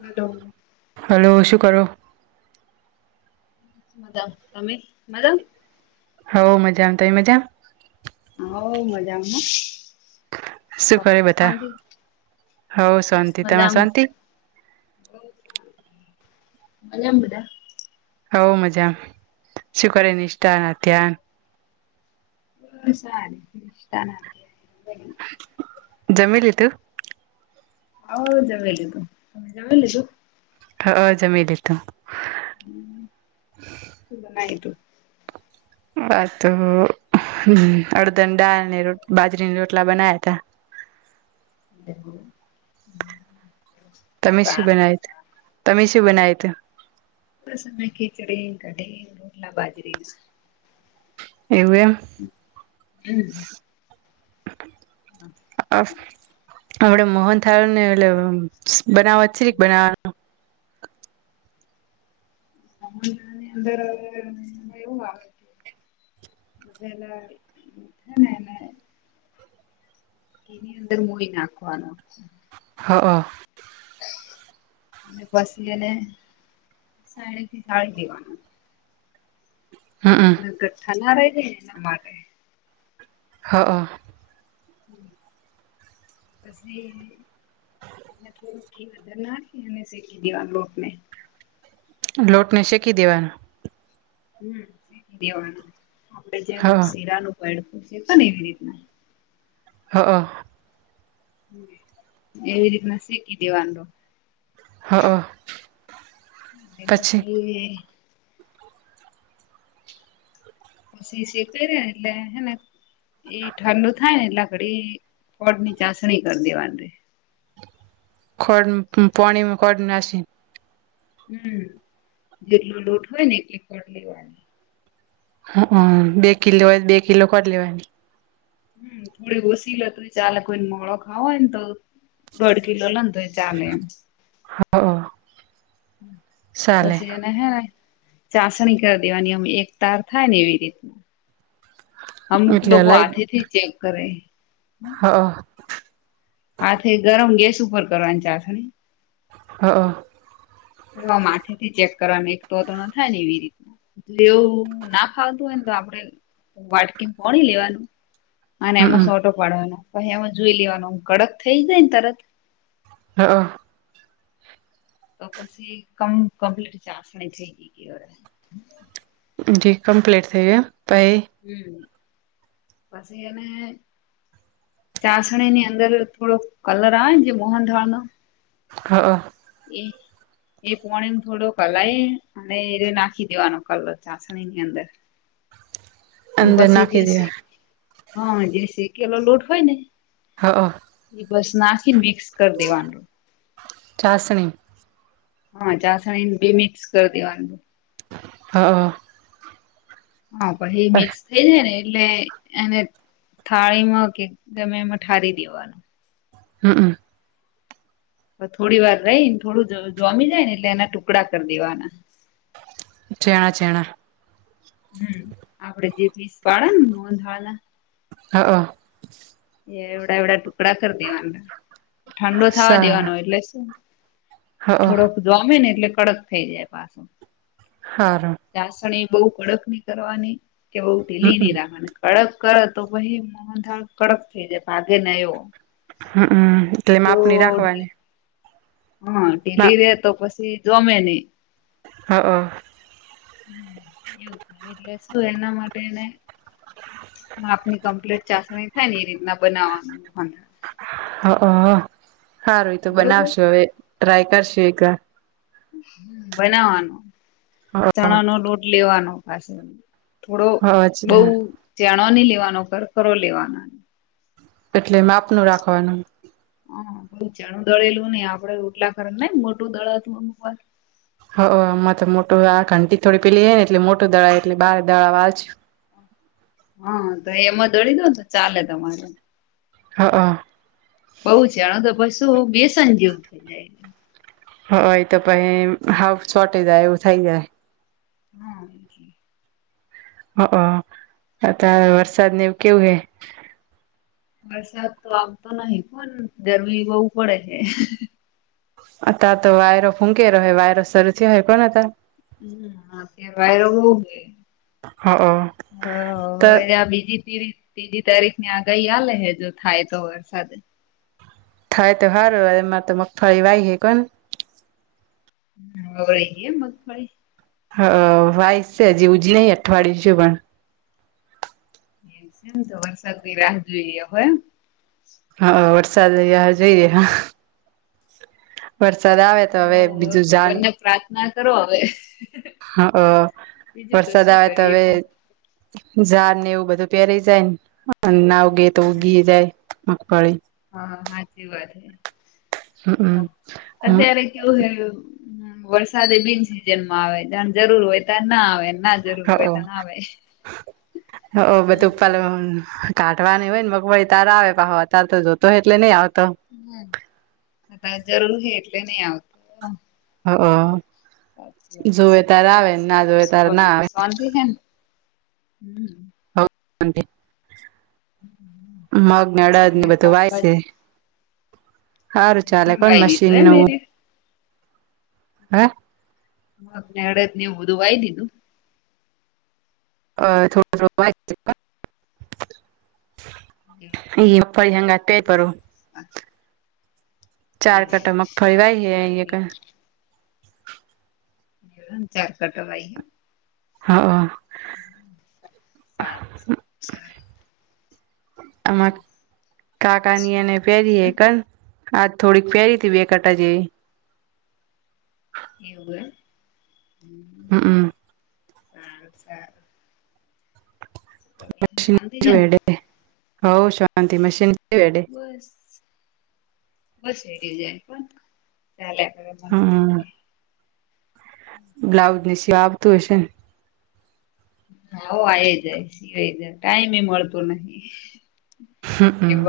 હાલો hello શું કરો બધા તમે મજા મા? હોવ મજામા તમેં મજા હવ મજામાં હો શું કરે બધા શાંતિ હઉ શાંતિ તમાર શાંતિ મજા મ બધા? હવ મજા શું કરે નિષ્ઠા ના ધ્યાન હ સ [unintelligible] જમી લીધું હવ લીધું તમે જવે લીધું હ અ જમી લીધું હ સુધ ન તું હા તો હ અડદાની દાળ ને બાજરીની રોટલા બનાયા તા હ હ તમી શી બનાયુતુ તમી શી બનાયુતુ બસ અમે ખીચડી કઢી રોટલા બાજરી એવું એમ, હમ [unintelligible] આપડ મોહન થારને એટલે બનાવ છે, બનાવાનું [inaudible] બેલા મ થા ન ન એની અંદર મૂઈ નાખવાનો, હં અને પછી એને સાડી થી સાળી દેવાનું, હ હમ અને ગઠ્ઠા ના રહે છેને એના માટે હા હ પછી એ થોડુંક ઘી વધર નાખી અને શેકી દેવા લોટને લોટને શેકી દેવાનો હમ્મ સેકી દેવાનું આપડે હ જેમ શીરાનું, છે, પણ એવી રીતના હ હ એવી રીતના શીખી દેવાડો હ હ હ બસ પછી એ સીશી પેરણ એટલે હેને એ ઠંડુ થાય ને એટલા ઘડી ફળની ચાસણી કરી દેવાની ખડ પાણીમાં ખડ નાસી હમ્મ જેટલો લોટ હોય ને એકપ લેવાની હ બે કિ લેવાય બે કિલો કર લેવાય હમ્મ થોડી ઓસીીલો ત ચાલે કોઈને મોડો ખાવોહોયને તો દોડ કિલો લને તો ચાલે એમ હ ચાલે પછી એને હે ચાસણી કરી દેવાની અમ એક તાર થાય ને એવી રીતના અમુક એટલે લોકો લઈ આથી થી ચેક કરે હ હાથે ગરમ ગેસ ઉપર કરવાની ચાસણી હા હ માથે થી ચેક કરવાનું એક તો તો ન થાય ને એવી રીત એવું ના ખાવતું હોય ને તો આપડે વાટકી પોણી લેવાનું અને એમાં હમમ સોટો પાડવાનો પછી એમાં જોઈ લેવાનોમ કડક થઇ જાય ને તરત હા તો પછી કમ કમ્પ્લીટ ચાસણી થઈ ગઈ ગઈ જી કમ્પ્લેટ થ ગયા હમ્મ પછી એને ચાસણીની અંદર થોડો કલર આવે ને જે મોહનથાળ નો હા એ એ પોણીને થોડો કલાઈ અને એને નાખી દેવાનો કલર ચાસણીની અંદર અન અંદર પછી નાખી જઈ દે શ હા જે શેકેલો લોટ હોય ને હા એ બસ નાખીને મિક્સ કરી દેવાનો ચાસણી હા ચાસણીને બે મિક્સ કરી દેવાનું હા હ હા પહી મિક્સ થઈ જાય ને લેય એને થાળીમાં કે ગમે એમાં ઠારી દેવાનું હમ્મ થોડી વાર રહીને થોડું જોમી જાય ને એટલે એના ટુકડા કરી દેવાના ચેણા ચેણા હમ આપડે જે પીસ પાડે ને મોંધાલા હઅ એ એવડા એવડા ટુકડા કરી દેવાના ઠંડો થવા દેવાનો સારા એટલે શું હ થોડોક જોમે ને એટલે કડક થઈ જાય પાછું હારું ચાસણી બહુ કડક ની કરવાની કે બઉ ઢીલી ની હમમ રાખવાની કડક કરે તો પહી મોસનથાળ કડક થઈ જાય ભાગે ન એવો હમમ તે જો માપને રાખવાની હા હ ઢીલી રે તો પછી જોમે ની હઅ હમ એવું થ એટલે શું એના માટેને આપની કમ્પ્લીટ ચાસણી થાય ને એ રીતના બનાવાનું હમ હઅ હારું એ તો બરોબર બનાવશો હવે ટ્રાય કરશું એક વાર બનાવાનો ચણા નો હ લોટ લેવાનો પાસે થોડો બઉ જેણો ની લેવાનો ખરખરો લેવાના એટલે માપનું રાખવાનું હા બહ ચણું દળેલું ને આપડે રટલા ખર મોટું દળે હતું અમુક વાર હ આમાં તો મોટું આ ઘંટી થોડી પેલી ને એટલે મોટું દળાવ એટલે બાર દળા વાજ હા તો એમાં દડી દો તો ચાલે તમારે હઅ બઉ છે એણ તો પશું બેસન જેવું થઈ જાય હ એ તો પહી હાઉ શોટે જાય એવું થઈ જાય હા એ જે હઅ આતો વરસાદ ને એવું કેવું હે વરસાદ તો આમતો નહી પણ ગરમી બહુ પડે છે અત્યારે તો વાયરો ફૂંકેલો હોય વાયરો શરૂ થયો હે પણ હતા હમ અ કે વાયરો બઉ હે હ તો હવે ત્યાં બીજી ત્રીજી તારીખની આગહી હાલે હે જો થાય તો વરસાદ થાય તો હારૂ એમાં તો મગફળી વાઈ હ કન હોય કે મગફળી હ વાઈ છે હજી ઉજ નઈ અઠવાડિયું છે પણ એમ તો વરસાદની રાહ જોઈ હોય એમ હા વરસાદ રાહ જોઈ રહ્યા હઅ હવે બીજું ભગવાન ને પ્રાર્થના કરો હવે હઅ બીજું તો વરસાદ શું આવે તો કરીએ વે કો ઝા ને એવું બધું પેરી જાય ન નાવ ગે તો હમ ઉગીય જાય મગફળી હા સાચી વાત હે હમ હમ અત્યારે કેવું થયું વરસાદ એ બિનસિઝન માં આવે જયાર જરૂર હોય ત્યાર ના આવે. ના જરૂર હોય ત્યાં આવે અહહઅ-અહહઅ હમ બધું [unintelligible] કાઢવા ને હોય ને વગવઈ તારા આવે પાહો અતાર તો જોતો હોય એટલે નય આવ હમ્મ. અતારે જરૂર હે એટલે નહી આવતો. અહહઅ. ના જોવે શુ તાર ના બીજું શાંતી હેને? હમ્મ. [unintelligible] મગને કેવું અડદ ને ચાલે બધું વાય સી. પંકજ હારું ચાલે એમ પણ વાઈ દીધું મશીન એમ નું એ હે મગને અડદ ને એવું બધું વાય દીધું? [inaudible] એવું છે [unintelligible] ચાર એવું, કટા મગફળી વાય સારું-સારું. હે [unintelligible] હા, હા. સારું [unintelligible] આમાં કાકાની સારું એને પહેરીએ કર આજ થોડીક પહેરી તી બે કટા જેવી. એવું એમ. હમ્મ-હમ્મ. સારુ-સારુ. શાંતિ છેન? હોવ શાંતિ. મશીન વેડે બસ-બસ એ રિઝન પણ હમ [inaudible] બ્લાઉઝ ની [unintelligible] આવતું હશે. હોવ આ જાએ સિવાય જાય ટાઈમ એ મળતો નથી. હમ્મ.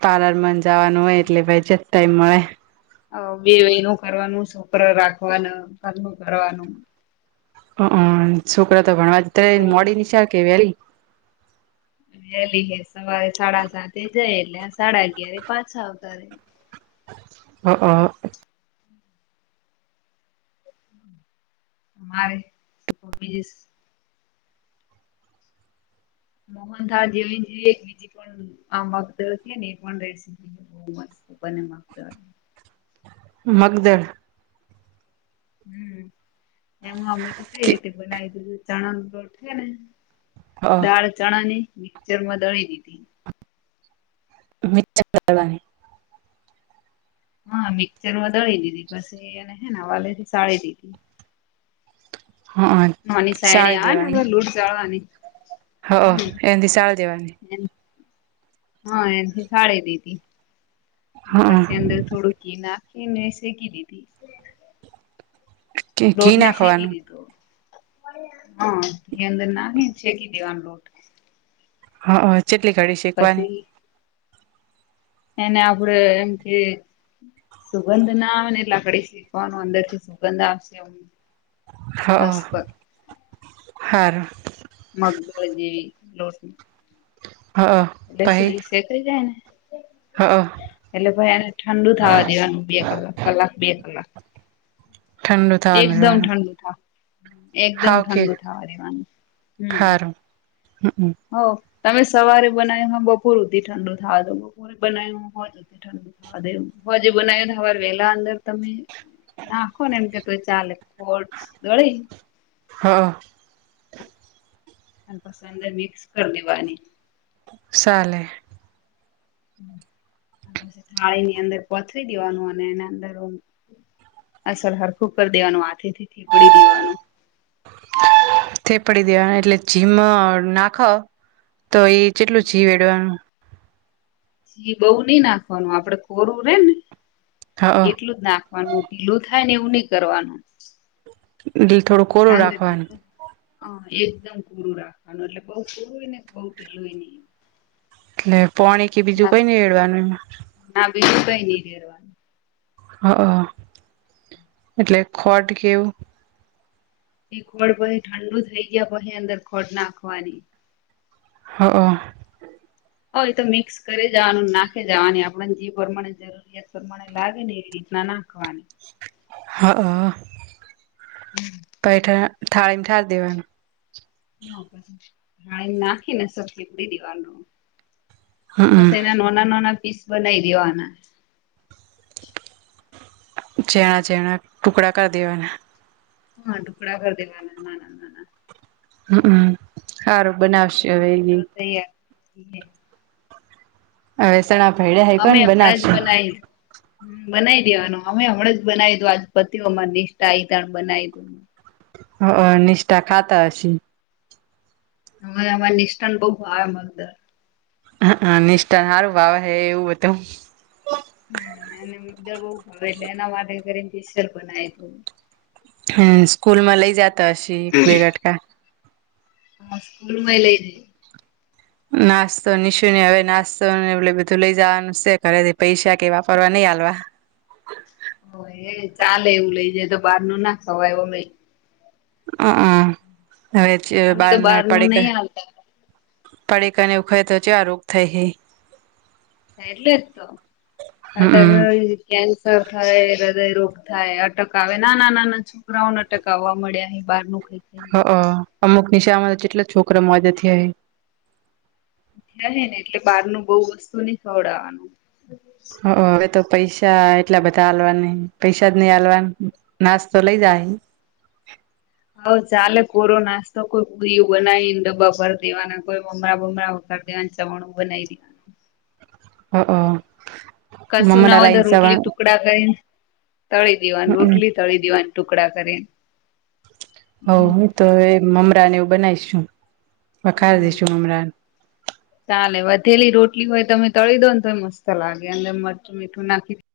તારા જ મન જાવાનું હોય એટલે ભાઈ ચેત ટાઈમ મળે. અવ બેઓ નું કરવાનું, સોકરા રાખવાના, કર્મ કરવાનું અહહં, સોકરા તો ભણવા તે બઉ મોડી નિશાળ કે વેલી? વેલી હે, સવારે સાડા સાતે જાય એટલે આ સાડા અગિયાર પાછા આવતા રે. અહહં. મારે [unintelligible] મોહન થાળ જેવી [unintelligible] બીજી પણ [unintelligible] [unintelligible] મગદળ હમ્મ. એમાં અમે તો કઈ રીતે બનાવી દીધું ચણાનો લોટ છે ને? દાળ ચણા ની મિક્ચરમાં દળી દીધી [inaudible] હા મિક્ચરમાં દળી દીધી, પછી એને હે ને વાલેથી સાળી દીધી. નાની સાઈડે આવે ને [unintelligible] હમ્મ. અહં એન થી શાડી દેવાની? એમ હા એનથી સાળી દીધી. હ પછી અંદર થોડુંક ઘી નાખ ખી ને શેકી દીધી. ઘી લોટને શેકી નાખવાનું દીધો. હા એ અંદર નાખી શેકી દેવાનો લોટ. અહં ચેટલી ઘડી શેકવાની? પછી એને આપડે એમ કે સુગંધ ના આવે ને એટલે [unintelligible] ઈ શીકવાનું અંદર થી સુગંધ આવશે એવું. હ હારુ મગદળ [inaudible] હા લે પહી સુરી શે તે જાય ને હા એટલે ભાઈ આને ઠંડુ થવા દેવાનું બે કલાક કલાક બે કલાક ઠંડુ થાવા એકદમ મેળવાનું ઠંડુ થાવ એકદમ ઠંડુ થવા દેવાનું હમ હારું હમ હ. તમે સવારે બનાવ હો બપોર હુધી ઠંડુ થવા દો બપોરે બનાય્યું હોય ઠંડુ થવા દે હજ [unintelligible] વેલા અંદર તમે નાખો ને એમ કેતોય ચાલે ખોટ દળી હ. અને પસંદ અંદર મિક્સ કર દેવાની સાલે. હમ્મ. આ પાછે થાળીની અંદર પથરી દેવાનું અને એના અંદર અસલ હરફું કરી દેવાનું હાથે થી થીપડી દેવાનું થેપડી દેવા એટલે જીમ નાખ તો એ ચેટલું જીવેડવાનું જી બોવ ની નાખવાનું આપડે કોરું રે ને હ એટલું જ નાખવાનું ઢીલું થાય ને એવું ની કરવાનું દિલ થોડું કોરુ રાખવાનું હા એકદમ પૂરું રાખવાનું એટલે બોવ પૂરુંય ને બોવ ઢેલુંય ની એટલે પોણી કે બીજું કઈ ની રેડવાનું એમાં ના બીજું કઈ ની રેળવાનું હ એટલે ખોટ કેવું એ ખોડ પહી ઠંડુ થઈ ગય હ. હ એ તો મિક્સ કરે જાવાનું નાખે જાવાની આપણને જી પ્રમાણે જરૂરિયાત પ્રમાણે લાગે ને એ રીતના ના નાખવાની હા પૈઠ થાળી થાળ દેવાનું હા પછી નાખીને સરખી કરી દેવાનું બસ હમ એના નાોના નાના પીસ બનાય દેવાના ચેણા ચેણા ટુકડા કર દેવાના હા ટુકડા કર દેવાના નાના નાના [unintelligible] હારું બનાવશે પછી હવે એ મોગદળ [inaudible] અવેેસણા ભેઈડા હે કો બનાવશુ હમ બનાવી દેવાનું અમે હમણા જ બનાવીધું આજ પતિ ઓમાં નિષ્ઠા [unintelligible] બનાયવુ હ નિષ્ઠા ખાતા હશી અમે અમા નિષ્ઠાન બો ભાવ મગદર હા હા નિષ્ઠા હારું ભાવે એવું બધુ હમ એને મદર બો ભાવૂ એટલે એના માટે કરી પિસલ બનાયતું હમ્મ સ્કૂલમાં લઈ જાતા હસી બેગટકા હ સ્કૂલમાંય લે જય નાસ્તો નિશુંને હવે નાસ્તો ને એટલે બધું લેઈ જવાનું છે, ઘરેથી પૈસા કે વાપરવા નઈ હાલવા. હો એ ચાલે એવું લઈ જાય તો બાર નું ના ખવાઈ ઓમેય અ અ હવે છે, અમે તો બહાર બારના નું નહી પડીકા હાલતા પડીકાને એવું ખાય તો ચેવા રોગ થાય હે એટલે જ તો અતાર હમ [inaudible] થાય હૃદય રોગ થાય અટક આવે નાના નાના છોકરાઓને અટક આવવા મળ્યા અહી બાર નું ખાઈને હ તો અ અમુક નિશામાં જેટલા છોકરા માંદા થયા હે. ને હેને એટલે બહારનું બહુ વસ્તુ નહ ખવડાવવાનું. હ હવે તો પૈસા એટલા બધા આલવાના નહીં, પૈસા જ નહી આલવા. નાસ્તો લઈ જાય. હવે ચાલે કોરો નાસ્તો કોઈ પુરું બનાવીને ડબ્બા ભર દેવાના કોઈ મમરા બમરા વગર દેવાના ચવાણું બનાઈ રહી. હ હ. કશું ના મમરા હોય તો લાઈન રોટલી સવણ ટુકડા કઈ તળી દેવાની હમ રોટલી તળી દેવાની ટુકડા કરીન હ તો હ મમરા ને એવું બનાવીશું વખાર હમ દઈશું મમરા ચાલે વધેલી રોટી. હોય તમે તળી દો ને તો એ મત લાગે અને મરચું મીઠું નાખી.